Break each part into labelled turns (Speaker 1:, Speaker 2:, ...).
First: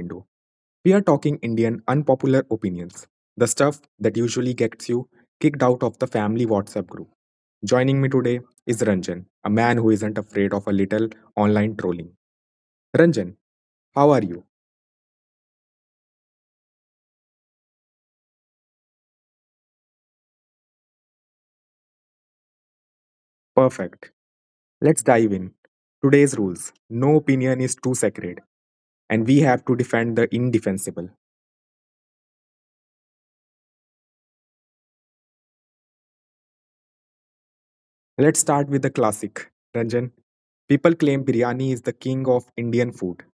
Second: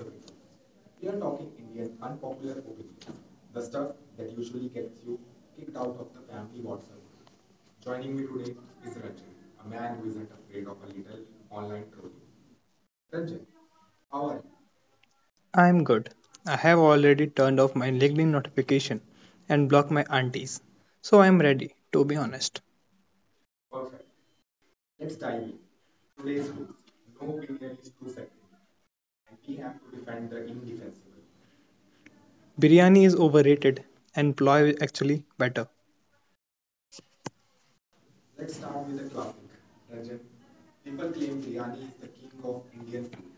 Speaker 1: window. We are talking Indian unpopular opinions, the stuff that usually gets you kicked out of the family WhatsApp group. Joining me today is Ranjan, a man who isn't afraid of a little online trolling. Ranjan, how are you?
Speaker 2: I am good. I have already turned off my LinkedIn notification and blocked my aunties. So I am ready, to be honest.
Speaker 1: Perfect. Let's dive in. Today's rules, no opinion is too sacred, and we have to defend the indefensible.
Speaker 2: Biryani is overrated and pulao is actually better.
Speaker 1: Let's start with the classic, Ranjan. People claim biryani is the king of Indian food,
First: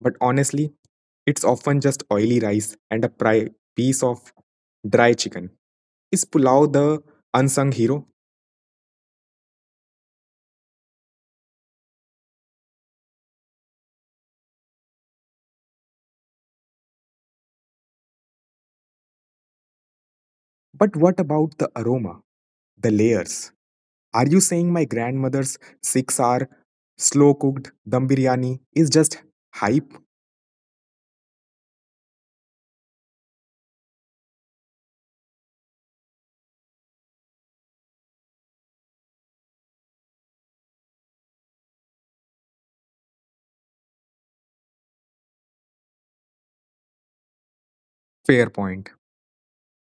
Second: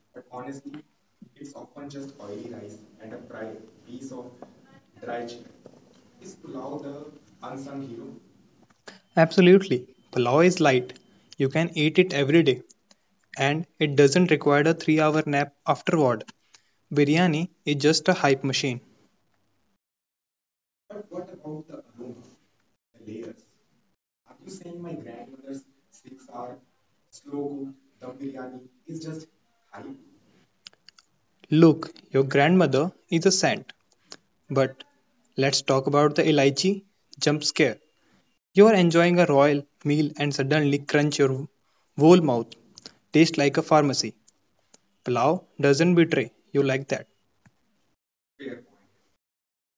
Speaker 1: but honestly, it's often just oily rice and a piece of dry chicken. Is pulao the unsung hero?
Speaker 2: Absolutely. Pulao is light. You can eat it every day and it doesn't require a 3-hour nap afterward. Biryani is just a hype machine.
Speaker 1: But what about the aroma, the layers? Are you saying my grandmother's 6 hour slow cooked dum biryani is just hype?
Speaker 2: Look, your grandmother is a saint. But let's talk about the elaichi jump scare. You are enjoying a royal meal and suddenly crunch your whole mouth. Tastes like a pharmacy. Pulao doesn't betray you like that.
Speaker 1: Fair point.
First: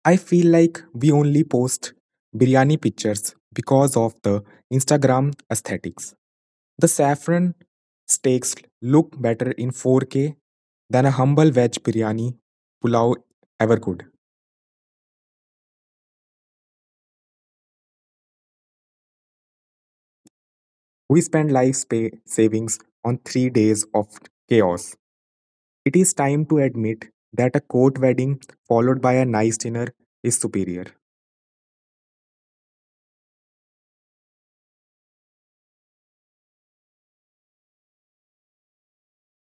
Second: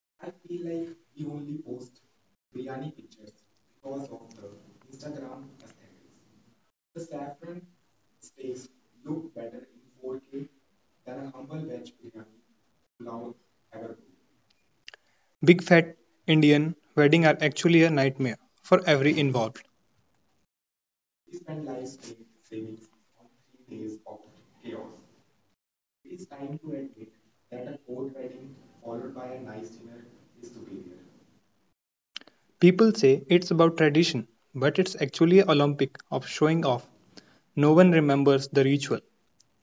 Speaker 1: I feel like we only post biryani pictures because of the Instagram aesthetics. The saffron steaks look better in 4K than a humble veg biryani pulao ever could.
Speaker 2: Big fat Indian weddings are actually a nightmare for every involved.
Speaker 1: We spend life's pay savings on 3 days of chaos. It is time to admit that a court wedding followed by a nice dinner is superior.
Speaker 2: People say it's about tradition, but it's actually a Olympic of showing off. No one remembers the ritual.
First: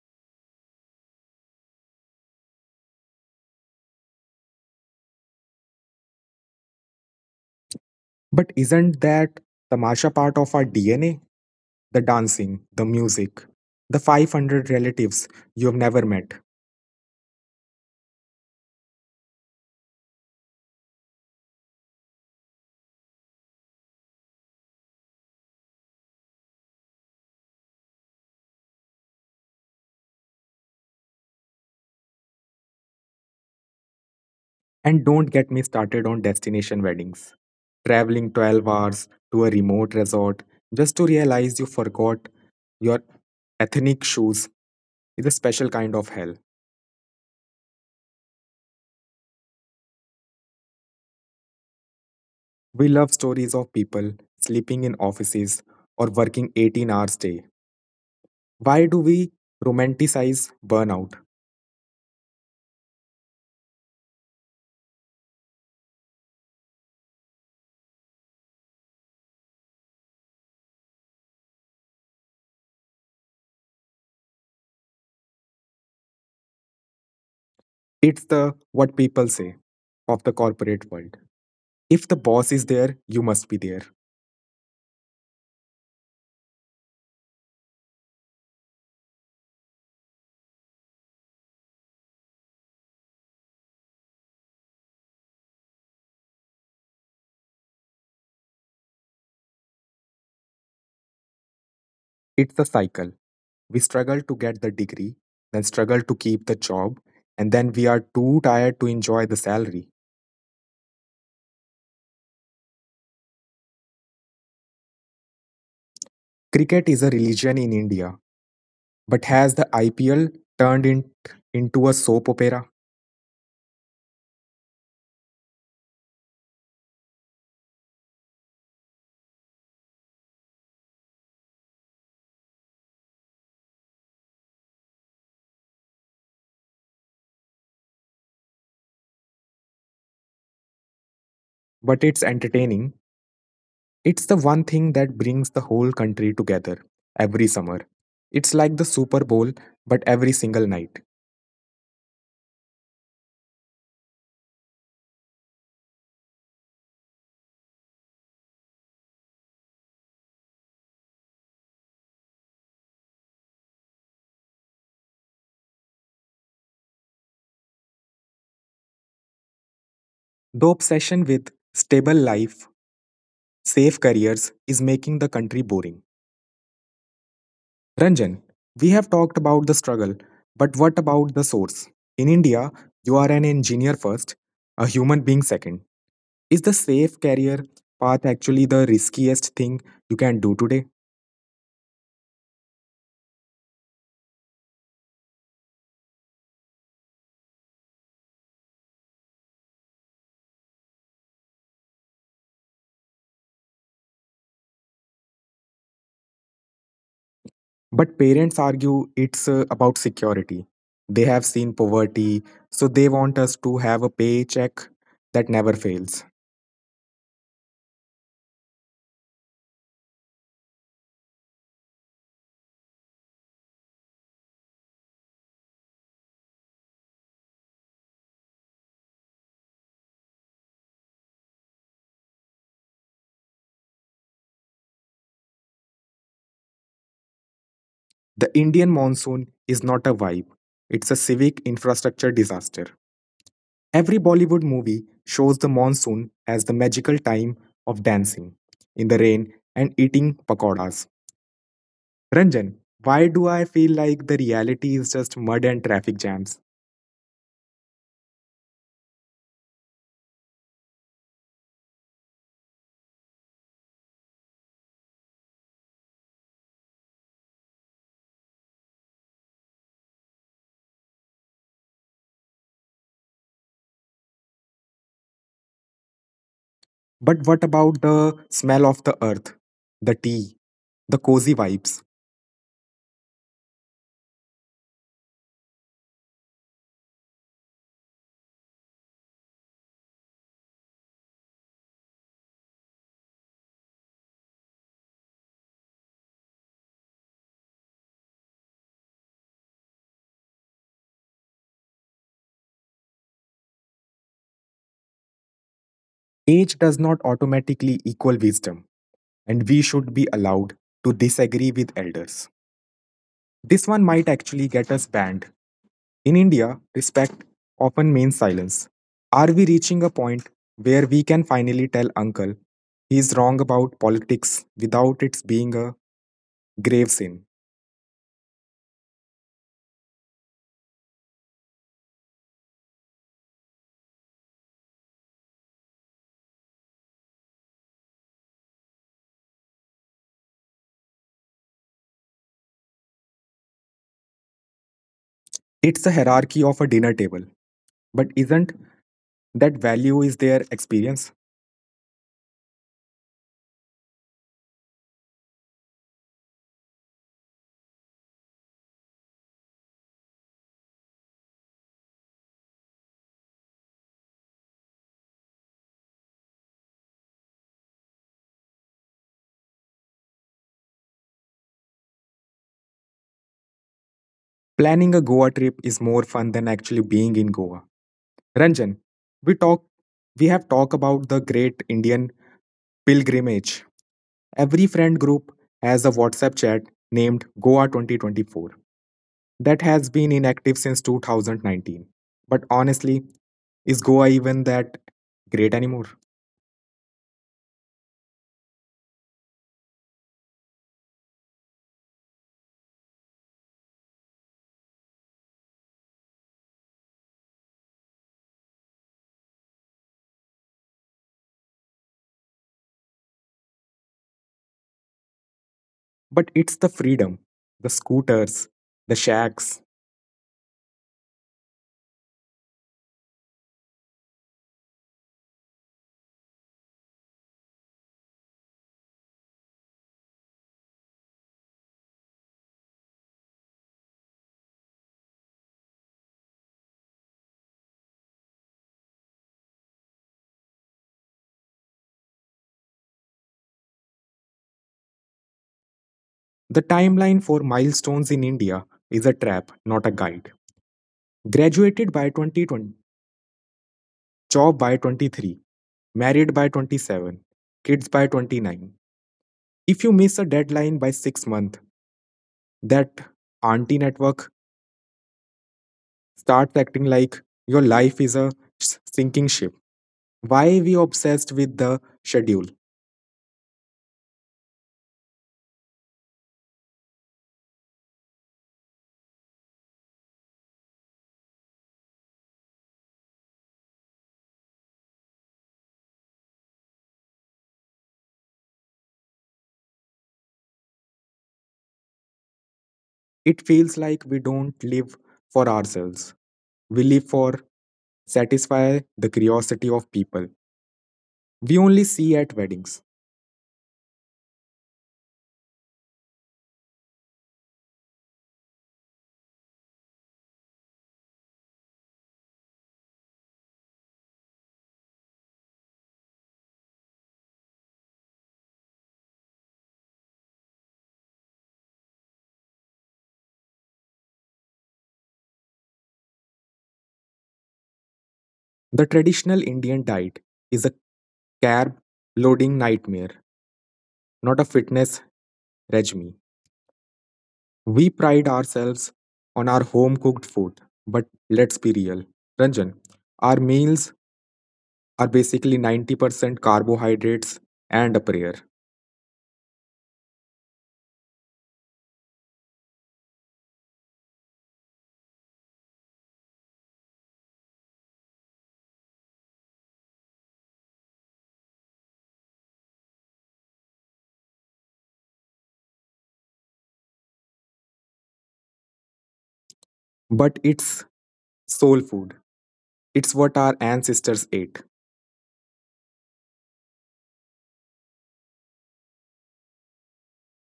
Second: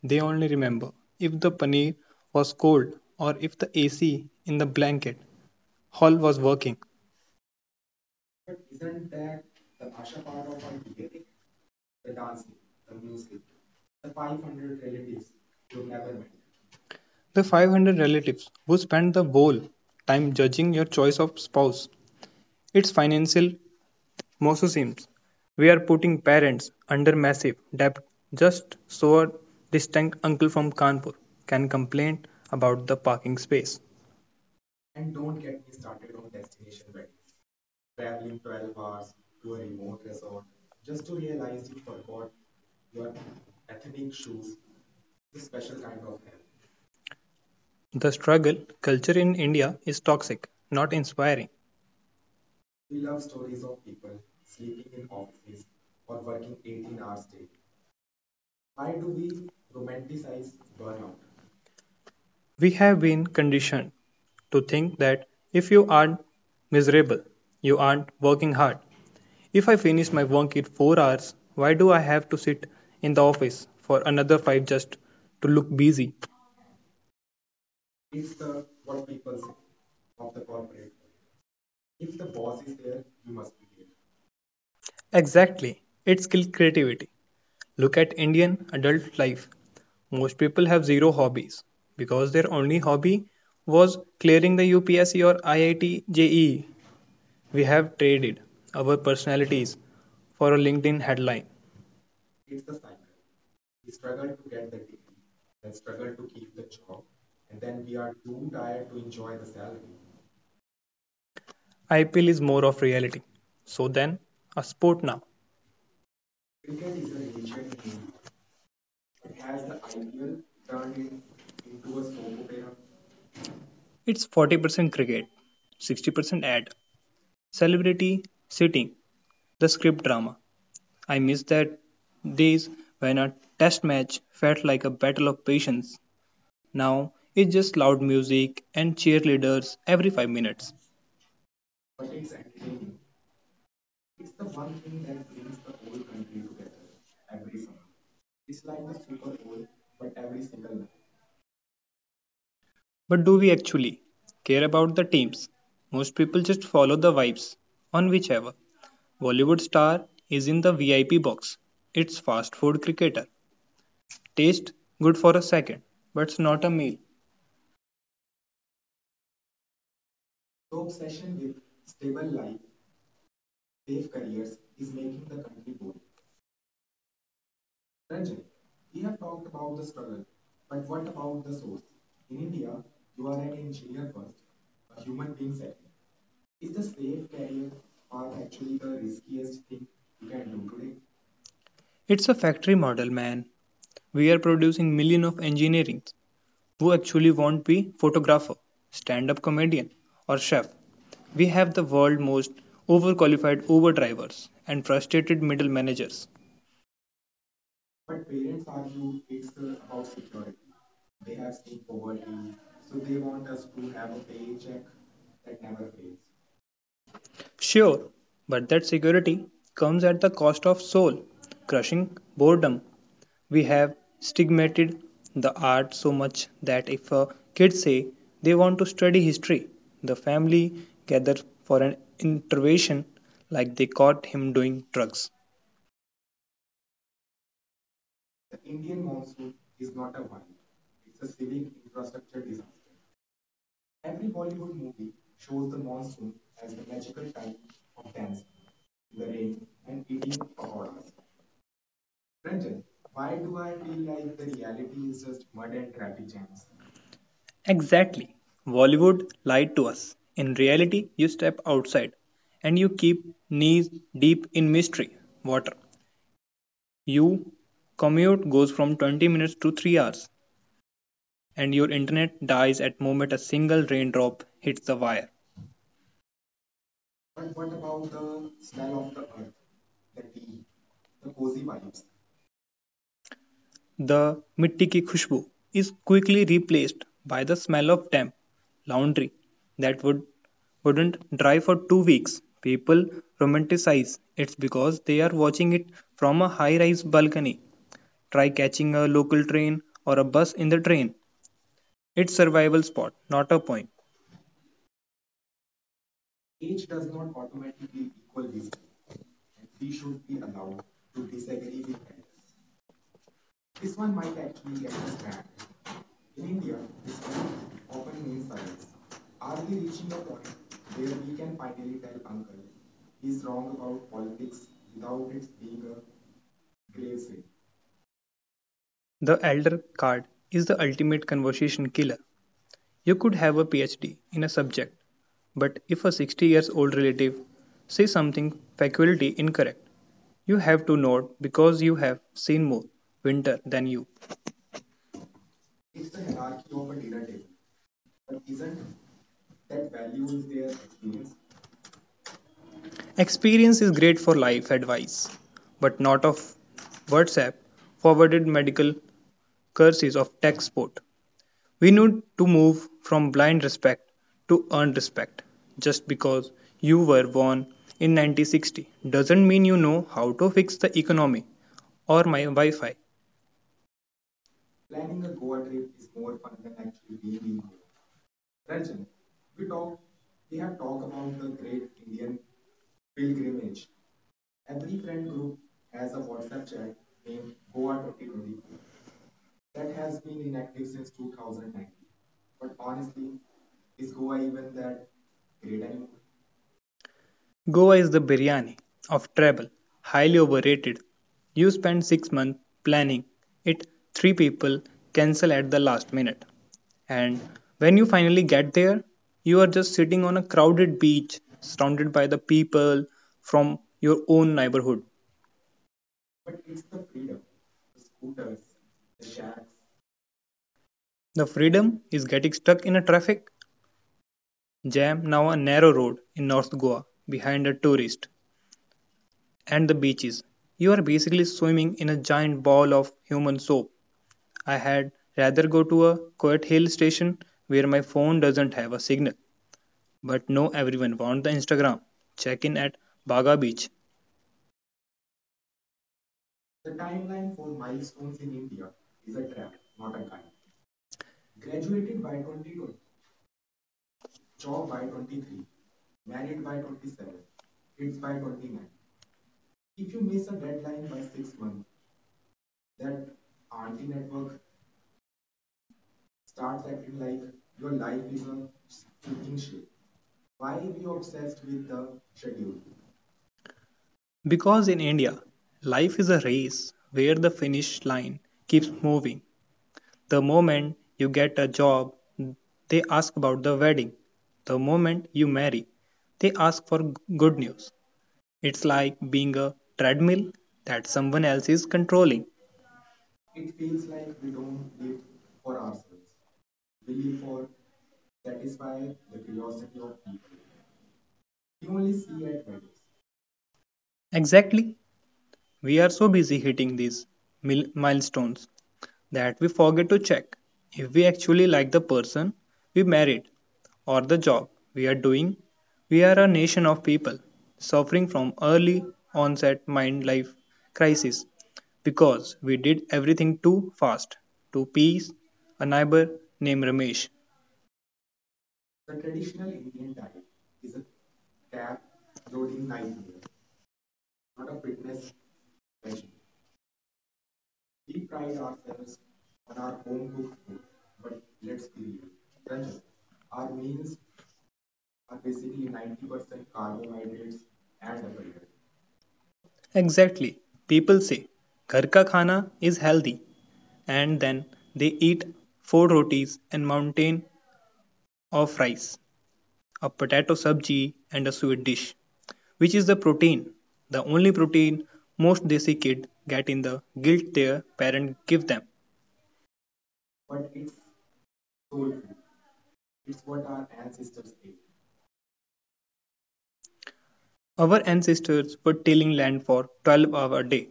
Speaker 2: They only remember if the paneer was cold or if the AC in the blanket hall was working.
Speaker 1: But isn't that the Masha part of our DNA? The dancing, the music, the 500 relatives you have never met.
Speaker 2: The 500 relatives who spend the whole time judging your choice of spouse. It's financial mosuism. We are putting parents under massive debt just so a distant uncle from Kanpur can complain about the parking space.
Speaker 1: And don't get me started on destination weddings. Traveling 12 hours to a remote resort just to realize you forgot your ethnic shoes is a special kind of hell.
Speaker 2: The struggle culture in India is toxic, not inspiring.
Speaker 1: We love stories of people sleeping in offices or working 18 hours a day. Why do we romanticize burnout?
Speaker 2: We have been conditioned to think that if you aren't miserable, you aren't working hard. If I finish my work in 4 hours, why do I have to sit in the office for another five just to look busy?
Speaker 1: It's the what people say of the corporate world. If the boss is there, you must be there.
Speaker 2: Exactly, it's skilled creativity. Look at Indian adult life. Most people have zero hobbies because their only hobby was clearing the UPSC or IIT JEE. We have traded our personalities for a LinkedIn headline.
Speaker 1: It's a cycle. We struggle to get the degree, then struggle to keep the job, and then we are too tired to enjoy the salary.
Speaker 2: IPL is more of reality. So then, a sport now.
Speaker 1: Cricket is a religion in India, but has the IPL turned in, into a soap opera?
Speaker 2: It's 40% cricket, 60% ad, celebrity sitting, the script drama. I miss that days when a test match felt like a battle of patience. Now it's just loud music and cheerleaders every 5 minutes.
Speaker 1: But it's entertaining. It's the one thing that brings the whole country together every summer. It's like the Super Bowl, but every single night.
Speaker 2: But do we actually care about the teams? Most people just follow the vibes on whichever Bollywood star is in the VIP box. It's fast food cricketer. Taste good for a second, but it's not a meal.
Speaker 1: The obsession with stable life, safe careers is making the country boring. Ranjan, we have talked about the struggle, but what about the source? In India, you are an engineer first, a human being second. Is the safe career path actually the riskiest thing you can do today?
Speaker 2: It's a factory model, man. We are producing millions of engineers, who actually won't be photographer, stand-up comedian, or chef. We have the world's most overqualified Uber drivers and frustrated middle managers.
Speaker 1: But parents argue it's about security. They have seen poverty, so they want us to have a paycheck that never fails.
Speaker 2: Sure, but that security comes at the cost of soul, crushing boredom. We have stigmatized the art so much that if a kid say they want to study history, the family gathers for an intervention like they caught him doing drugs.
Speaker 1: The Indian monsoon is not a vibe, it's a civic infrastructure disaster. Every Bollywood movie shows the monsoon as the magical time of dancing in the rain and eating pakoras. Ranjan, why do I feel like the reality is just mud and traffic jams?
Speaker 2: Exactly. Bollywood lied to us. In reality, you step outside and you keep knees deep in mystery water. You commute goes from 20 minutes to 3 hours and your internet dies at moment a single raindrop hits the wire.
Speaker 1: But what about the smell of the earth, the tea, the cozy vibes?
Speaker 2: The mitti ki khushboo is quickly replaced by the smell of damp laundry that wouldn't dry for 2 weeks. People romanticize it because they are watching it from a high-rise balcony. Try catching a local train or a bus in the train. It's survival spot, not a point.
Speaker 1: Age does not automatically equal wisdom, and we should be allowed to disagree with elders. This one might actually get us banned. In India, respect often means silence. Are we reaching a point where we can finally tell uncle he's wrong about politics without it being a grave sin?
Speaker 2: The elder card is the ultimate conversation killer. You could have a PhD in a subject, but if a 60 years old relative says something faculty incorrect, you have to nod because you have seen more winter than you.
Speaker 1: It's the hierarchy of a dinner table, but isn't that value is their experience?
Speaker 2: Experience is great for life advice, but not of WhatsApp forwarded medical curses of tech support. We need to move from blind respect to earned respect. Just because you were born in 1960 doesn't mean you know how to fix the economy or my Wi Fi
Speaker 1: Planning a Goa trip is more fun than actually being in Goa. Ranjan, we talk we have talked about the great Indian pilgrimage. Every friend group has a WhatsApp chat named Goa 2024 that has been inactive since 2019. But honestly, is Goa even that great anymore?
Speaker 2: Goa is the biryani of travel, highly overrated. You spend 6 months planning it, three people cancel at the last minute. And when you finally get there, you are just sitting on a crowded beach surrounded by the people from your own neighborhood.
Speaker 1: But it's the freedom, the scooters, the shacks.
Speaker 2: The freedom is getting stuck in a traffic jam now a narrow road in North Goa behind a tourist and the beaches. You are basically swimming in a giant ball of human soap. I had rather go to a quiet hill station where my phone doesn't have a signal. But no, everyone wants the Instagram check in at Baga Beach.
Speaker 1: The timeline for milestones in India is a trap, not a guide. Graduated by 2020, job by 23, married by 27, kids by 29. If you miss a deadline by 6 months, that auntie network starts acting like your life is a sinking ship. Why we obsessed with the schedule?
Speaker 2: Because in India, life is a race where the finish line keeps moving. The moment you get a job, they ask about the wedding. The moment you marry, they ask for good news. It's like being a treadmill that someone else is controlling.
Speaker 1: It feels like we don't live for ourselves. We live for satisfy the curiosity of people. We only see at weddings.
Speaker 2: Exactly, we are so busy hitting these milestones that we forget to check if we actually like the person we married or the job we are doing. We are a nation of people suffering from early onset mind life crisis because we did everything too fast to please a neighbor named Ramesh.
Speaker 1: The traditional Indian diet is a carb loading nightmare, not a fitness regime. We pride ourselves on our home cooked food, but let's be real. Ranjan, our meals are basically 90% carbohydrates and a prayer.
Speaker 2: Exactly. People say, "घर का खाना is healthy and then they eat four rotis and mountain of rice, a potato sabji, and a sweet dish, which is the protein, the only protein most desi kid get in the guilt their parent give them.
Speaker 1: But it's soul food. It's what our ancestors ate.
Speaker 2: Our ancestors were tilling land for 12 hours a day.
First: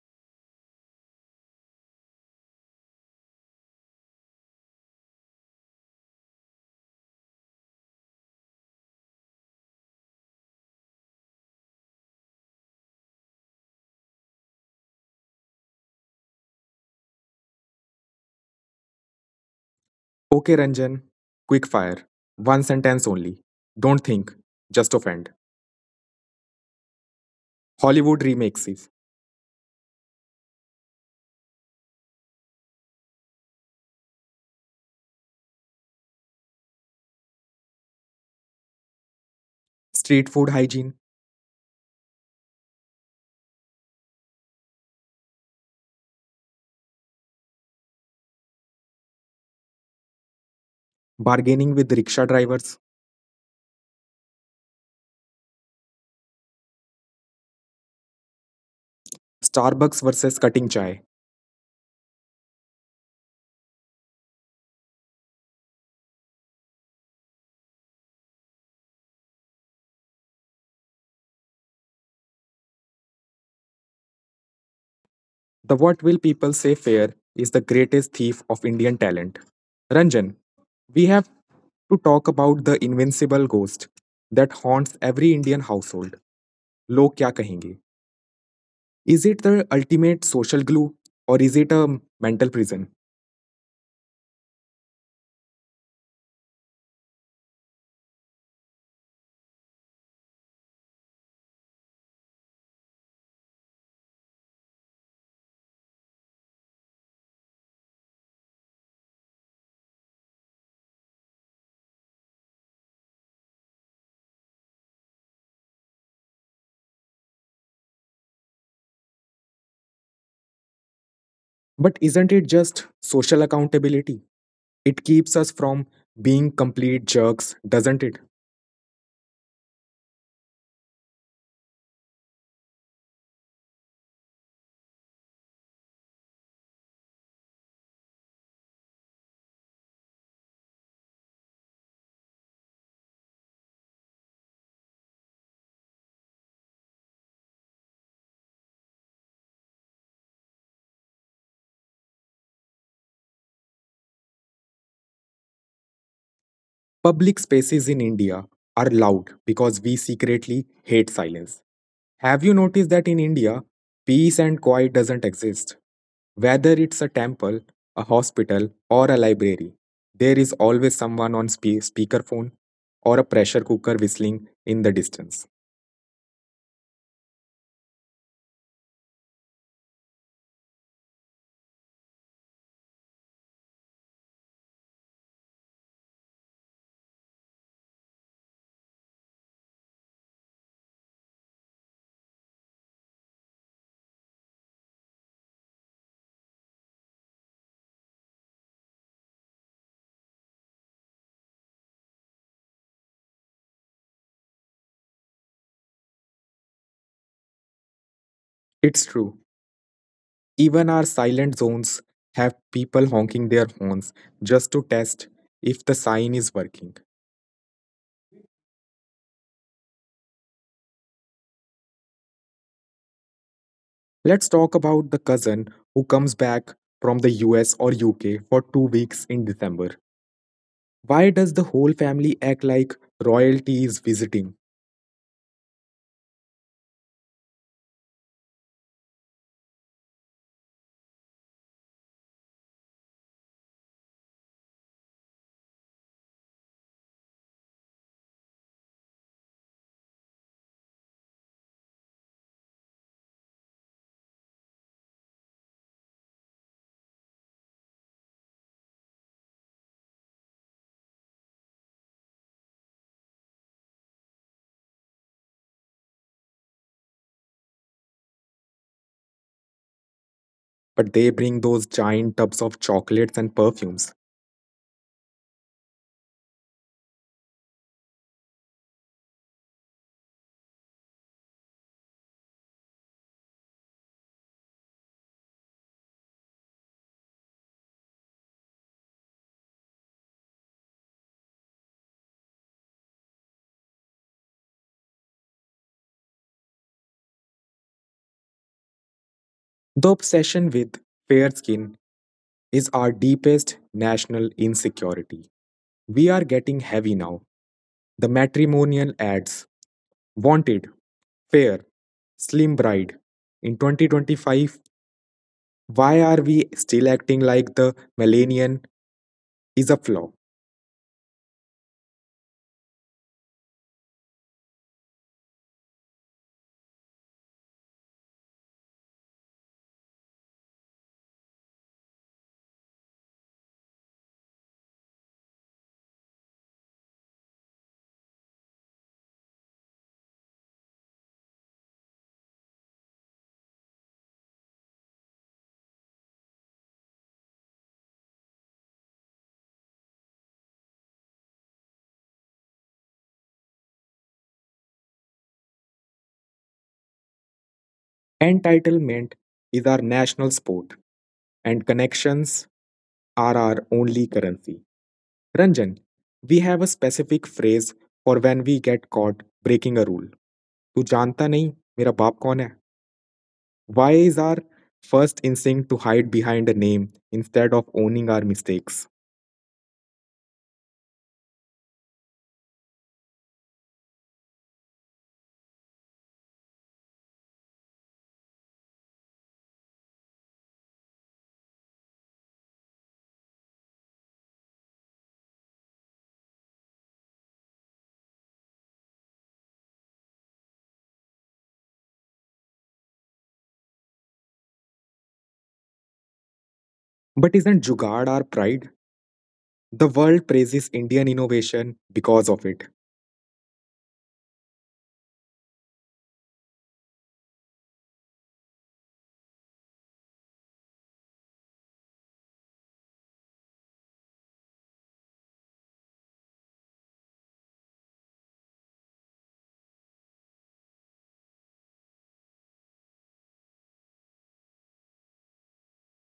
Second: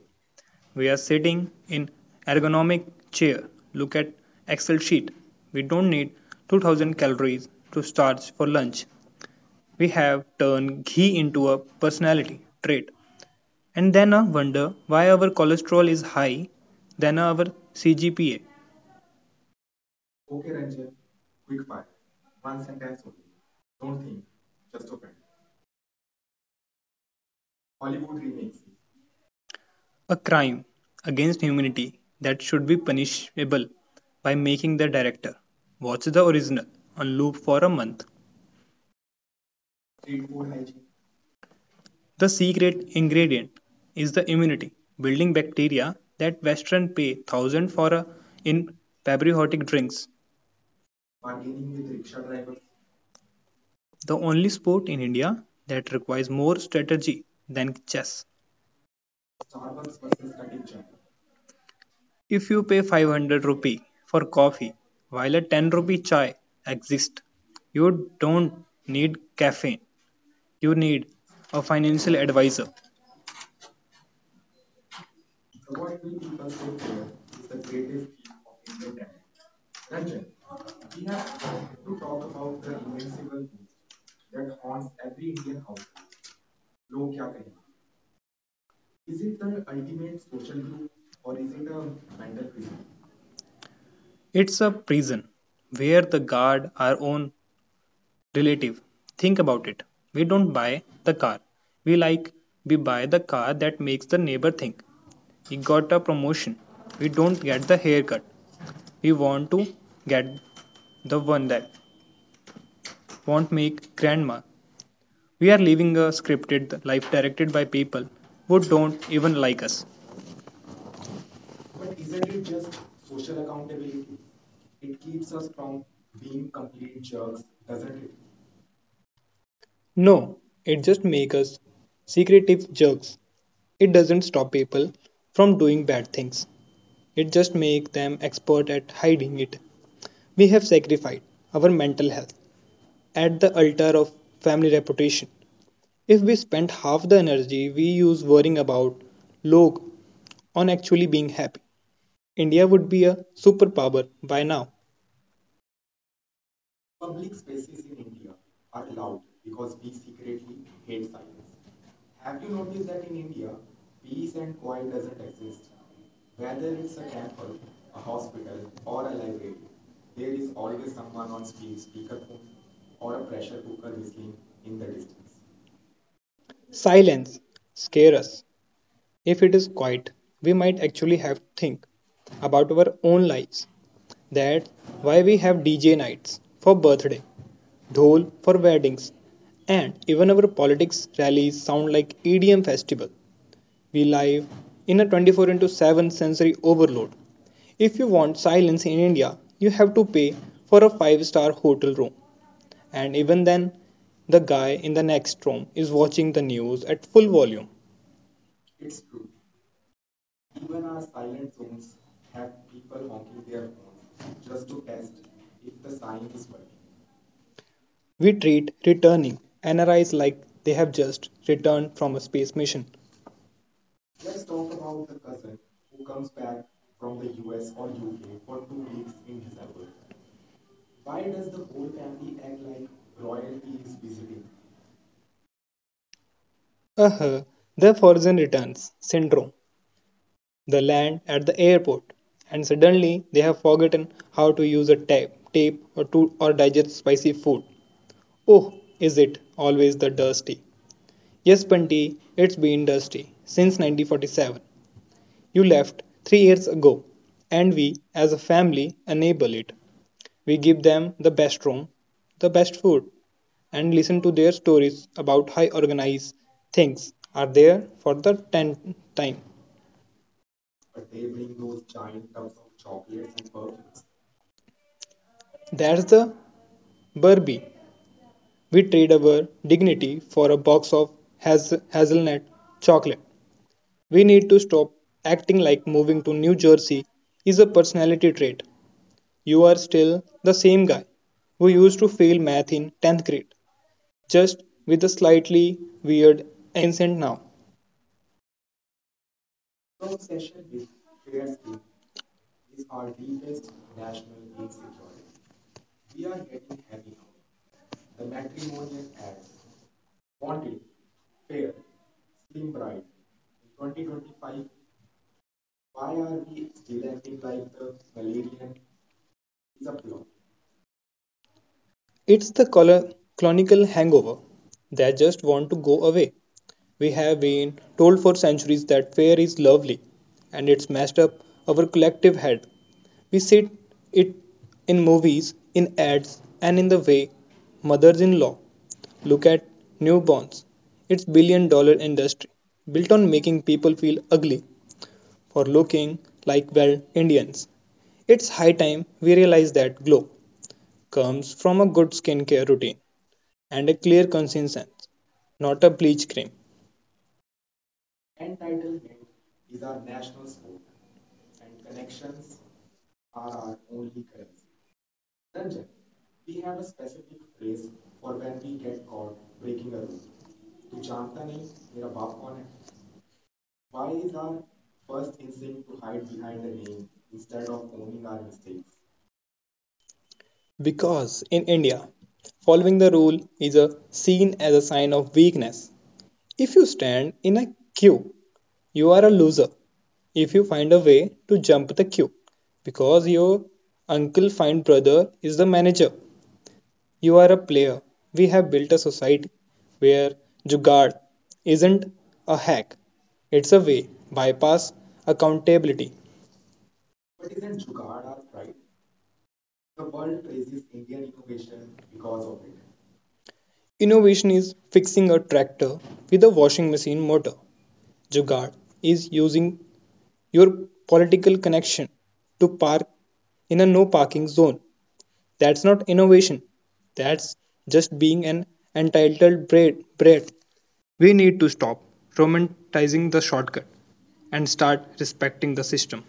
Speaker 2: We are sitting in ergonomic chair. Look at Excel sheet. We don't need 2000 calories to starch for lunch. We have turned ghee into a personality trait. And then I wonder why our cholesterol is high than our CGPA.
Speaker 1: Okay, Ranjan. Quick fire. One sentence only. Don't think. Just offend. Hollywood remakes.
Speaker 2: A crime against humanity that should be punishable by making the director watch the original on loop for a month.
Speaker 1: Street food hygiene.
Speaker 2: The secret ingredient is the immunity building bacteria that Western pay thousand for a, in patriotic drinks.
Speaker 1: Bargaining with rickshaw drivers.
Speaker 2: The only sport in India that requires more strategy than chess.
Speaker 1: Starbucks versus cutting chai.
Speaker 2: If you pay 500 rupee for coffee while a 10 rupee chai exists, you don't need caffeine. You need a financial advisor.
Speaker 1: The what will people say fair is the greatest thief of Indian talent. Ranjan, we have to talk about the invincible ghost that haunts every Indian household. Log kya kahenge? Is it the ultimate social glue, or is it a mental prison?
Speaker 2: It's a prison where the guard our own relative. Think about it. We don't buy the car. We like we buy the car that makes the neighbor think he got a promotion. We don't get the haircut. We want to get the one that won't make grandma. We are living a scripted life directed by people who don't even like us.
Speaker 1: But isn't it just social accountability? It keeps us from being complete jerks, doesn't it?
Speaker 2: No, it just makes us secretive jerks. It doesn't stop people from doing bad things. It just makes them expert at hiding it. We have sacrificed our mental health at the altar of family reputation. If we spent half the energy we use worrying about log on actually being happy, India would be a superpower by now.
Speaker 1: Public spaces in India are loud because we secretly hate silence. Have you noticed that in India, peace and quiet doesn't exist? Whether it's a temple, a hospital, or a library, there is always someone on speakerphone or a pressure cooker whistling in the distance.
Speaker 2: Silence scare us. If it is quiet, we might actually have to think about our own lives. That's why we have DJ nights for birthday, dhol for weddings, and even our politics rallies sound like EDM festival. We live in a 24 into 7 sensory overload. If you want silence in India, you have to pay for a 5-star hotel room. And even then, the guy in the next room is watching the news at full volume.
Speaker 1: It's true. Even our silent zones have people honking their horns just to test if the sign is working.
Speaker 2: We treat returning NRIs like they have just returned from a space mission.
Speaker 1: Let's talk about the cousin who comes back from the US or UK for 2 weeks in December. Why does the whole family act like royalty is visiting,
Speaker 2: Uh-huh, the Forgotten Returns syndrome. They land at the airport and suddenly they have forgotten how to use a tape or digest spicy food. Oh, is it always the dusty? Yes, Panti, it's been dusty since 1947. You left 3 years ago, and we as a family enable it. We give them the best room, the best food, and listen to their stories about how organized things are there for the tenth time.
Speaker 1: but they bring those giant tubs of chocolates and perfumes?
Speaker 2: That's the Barbie. We trade our dignity for a box of hazelnut chocolate. We need to stop acting like moving to New Jersey is a personality trait. You are still the same guy who used to fail math in 10th grade, just with a slightly weird accent now.
Speaker 1: The obsession with fair skin is our deepest national insecurity. We are getting heavy now. The matrimonial ads wanted fair, slim bride. In 2025, why are we still acting like the millennium is a flaw?
Speaker 2: It's the colonial hangover that just want to go away. We have been told for centuries that fair is lovely, and it's messed up our collective head. We see it in movies, in ads, and in the way mothers in law look at newborns. It's billion dollar industry built on making people feel ugly for looking like well Indians. It's high time we realize that glow comes from a good skincare routine and a clear conscience, not a bleach cream.
Speaker 1: Entitlement is our national sport, and connections are our only currency. Ranjan, we have a specific phrase for when we get caught breaking a rule. तू जानता नहीं मेरा बाप कौन है? Why is our first instinct to hide behind a name instead of owning our mistakes?
Speaker 2: Because in India, following the rule is seen as a sign of weakness. If you stand in a queue, you are a loser. If you find a way to jump the queue, because your uncle find brother is the manager. You are a player. We have built a society where Jugaad isn't a hack, it's a way bypass accountability.
Speaker 1: But isn't Jugaad our pride? The world praises Indian innovation because of it.
Speaker 2: Innovation is fixing a tractor with a washing machine motor. Jugaad is using your political connection to park in a no parking zone. That's not innovation. That's just being an entitled brat. We need to stop romanticizing the shortcut and start respecting the system.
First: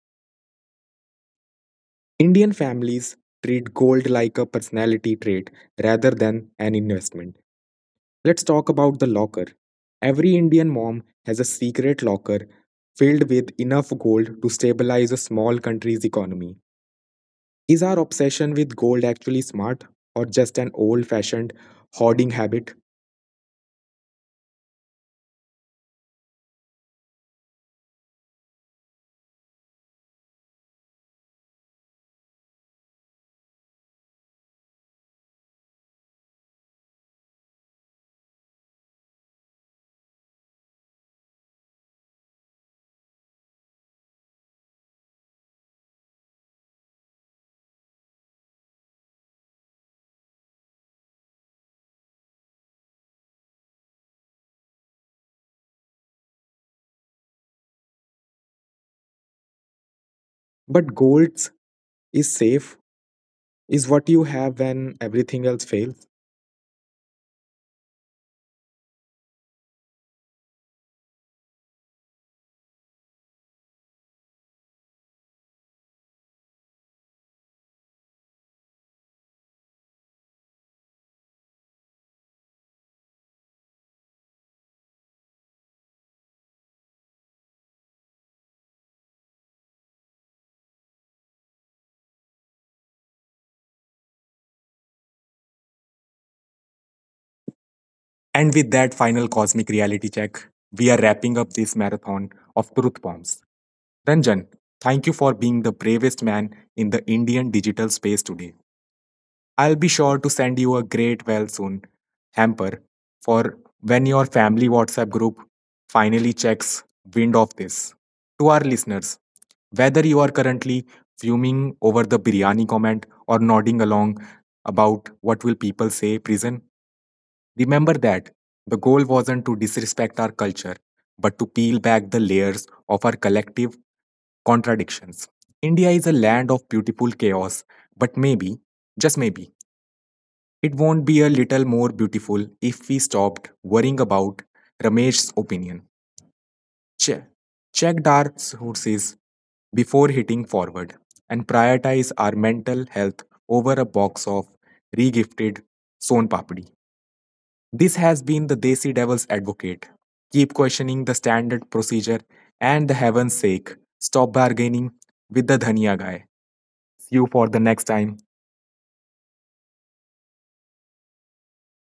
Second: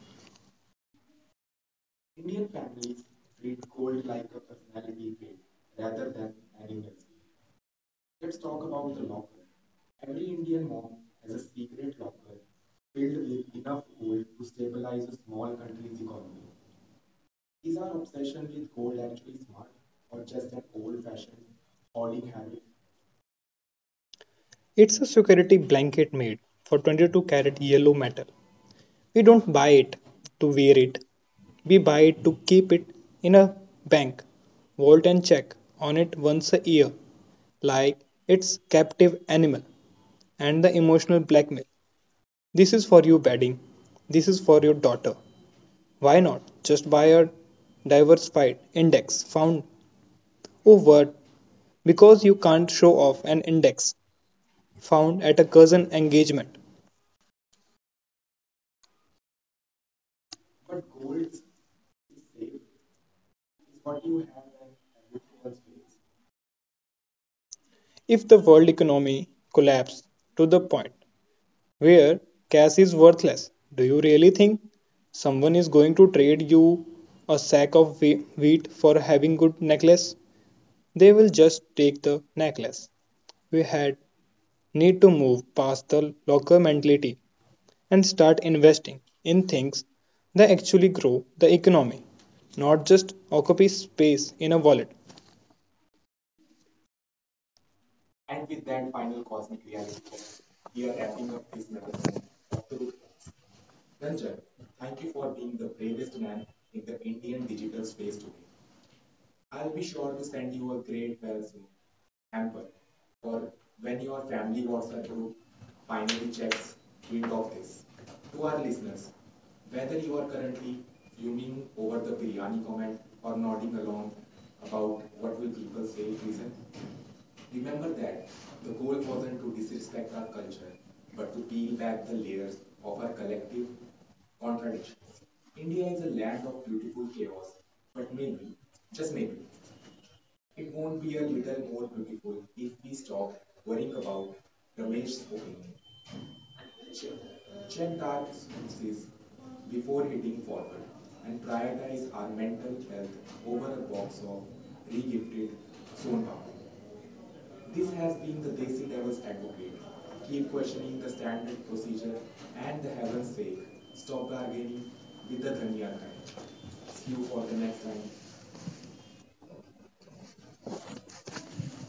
Speaker 1: Indian families treat gold like a personality trait rather than an investment. Let's talk about the locker. Every Indian mom has a secret locker filled with enough gold to stabilize a small country's economy. Is our obsession with gold actually smart, or just an old fashioned hoarding habit?
Speaker 2: It's a security blanket made for 22 karat yellow metal. We don't buy it to wear it. We buy it to keep it in a bank, vault and check on it once a year, like its captive animal. And the emotional blackmail. This is for you, bedding. This is for your daughter. Why not just buy a diversified index found? Oh, what? Because you can't show off an index found at a cousin engagement.
Speaker 1: But gold is safe, is what you have when everything else fails.
Speaker 2: If the world economy collapsed to the point where cash is worthless, do you really think someone is going to trade you a sack of wheat for having good necklace? They will just take the necklace. We had need to move past the locker mentality and start investing in things that actually grow the economy, not just occupy space in a wallet.
Speaker 1: And with that final cosmic reality check, we are wrapping up this marathon of truth bombs. Ranjan, thank you for being the bravest man in the Indian digital space today. I'll be sure to send you a great well soon hamper for when your family WhatsApp group finally checks wind of this. To our listeners, whether you are currently fuming over the biryani comment or nodding along about what will people say prison, remember that the goal wasn't to disrespect our culture, but to peel back the layers of our collective contradictions. India is a land of beautiful chaos, but maybe, just maybe, it won't be a little more beautiful if we stopped worrying about Ramesh's opinion. Che- Checked our sources before hitting forward and prioritize our mental health over a box of regifted Son Papdi. This has been the Desi Devil's Advocate. Keep questioning the standard procedure, and the heaven's sake, stop bargaining with the Dhania guy. See you for the next time.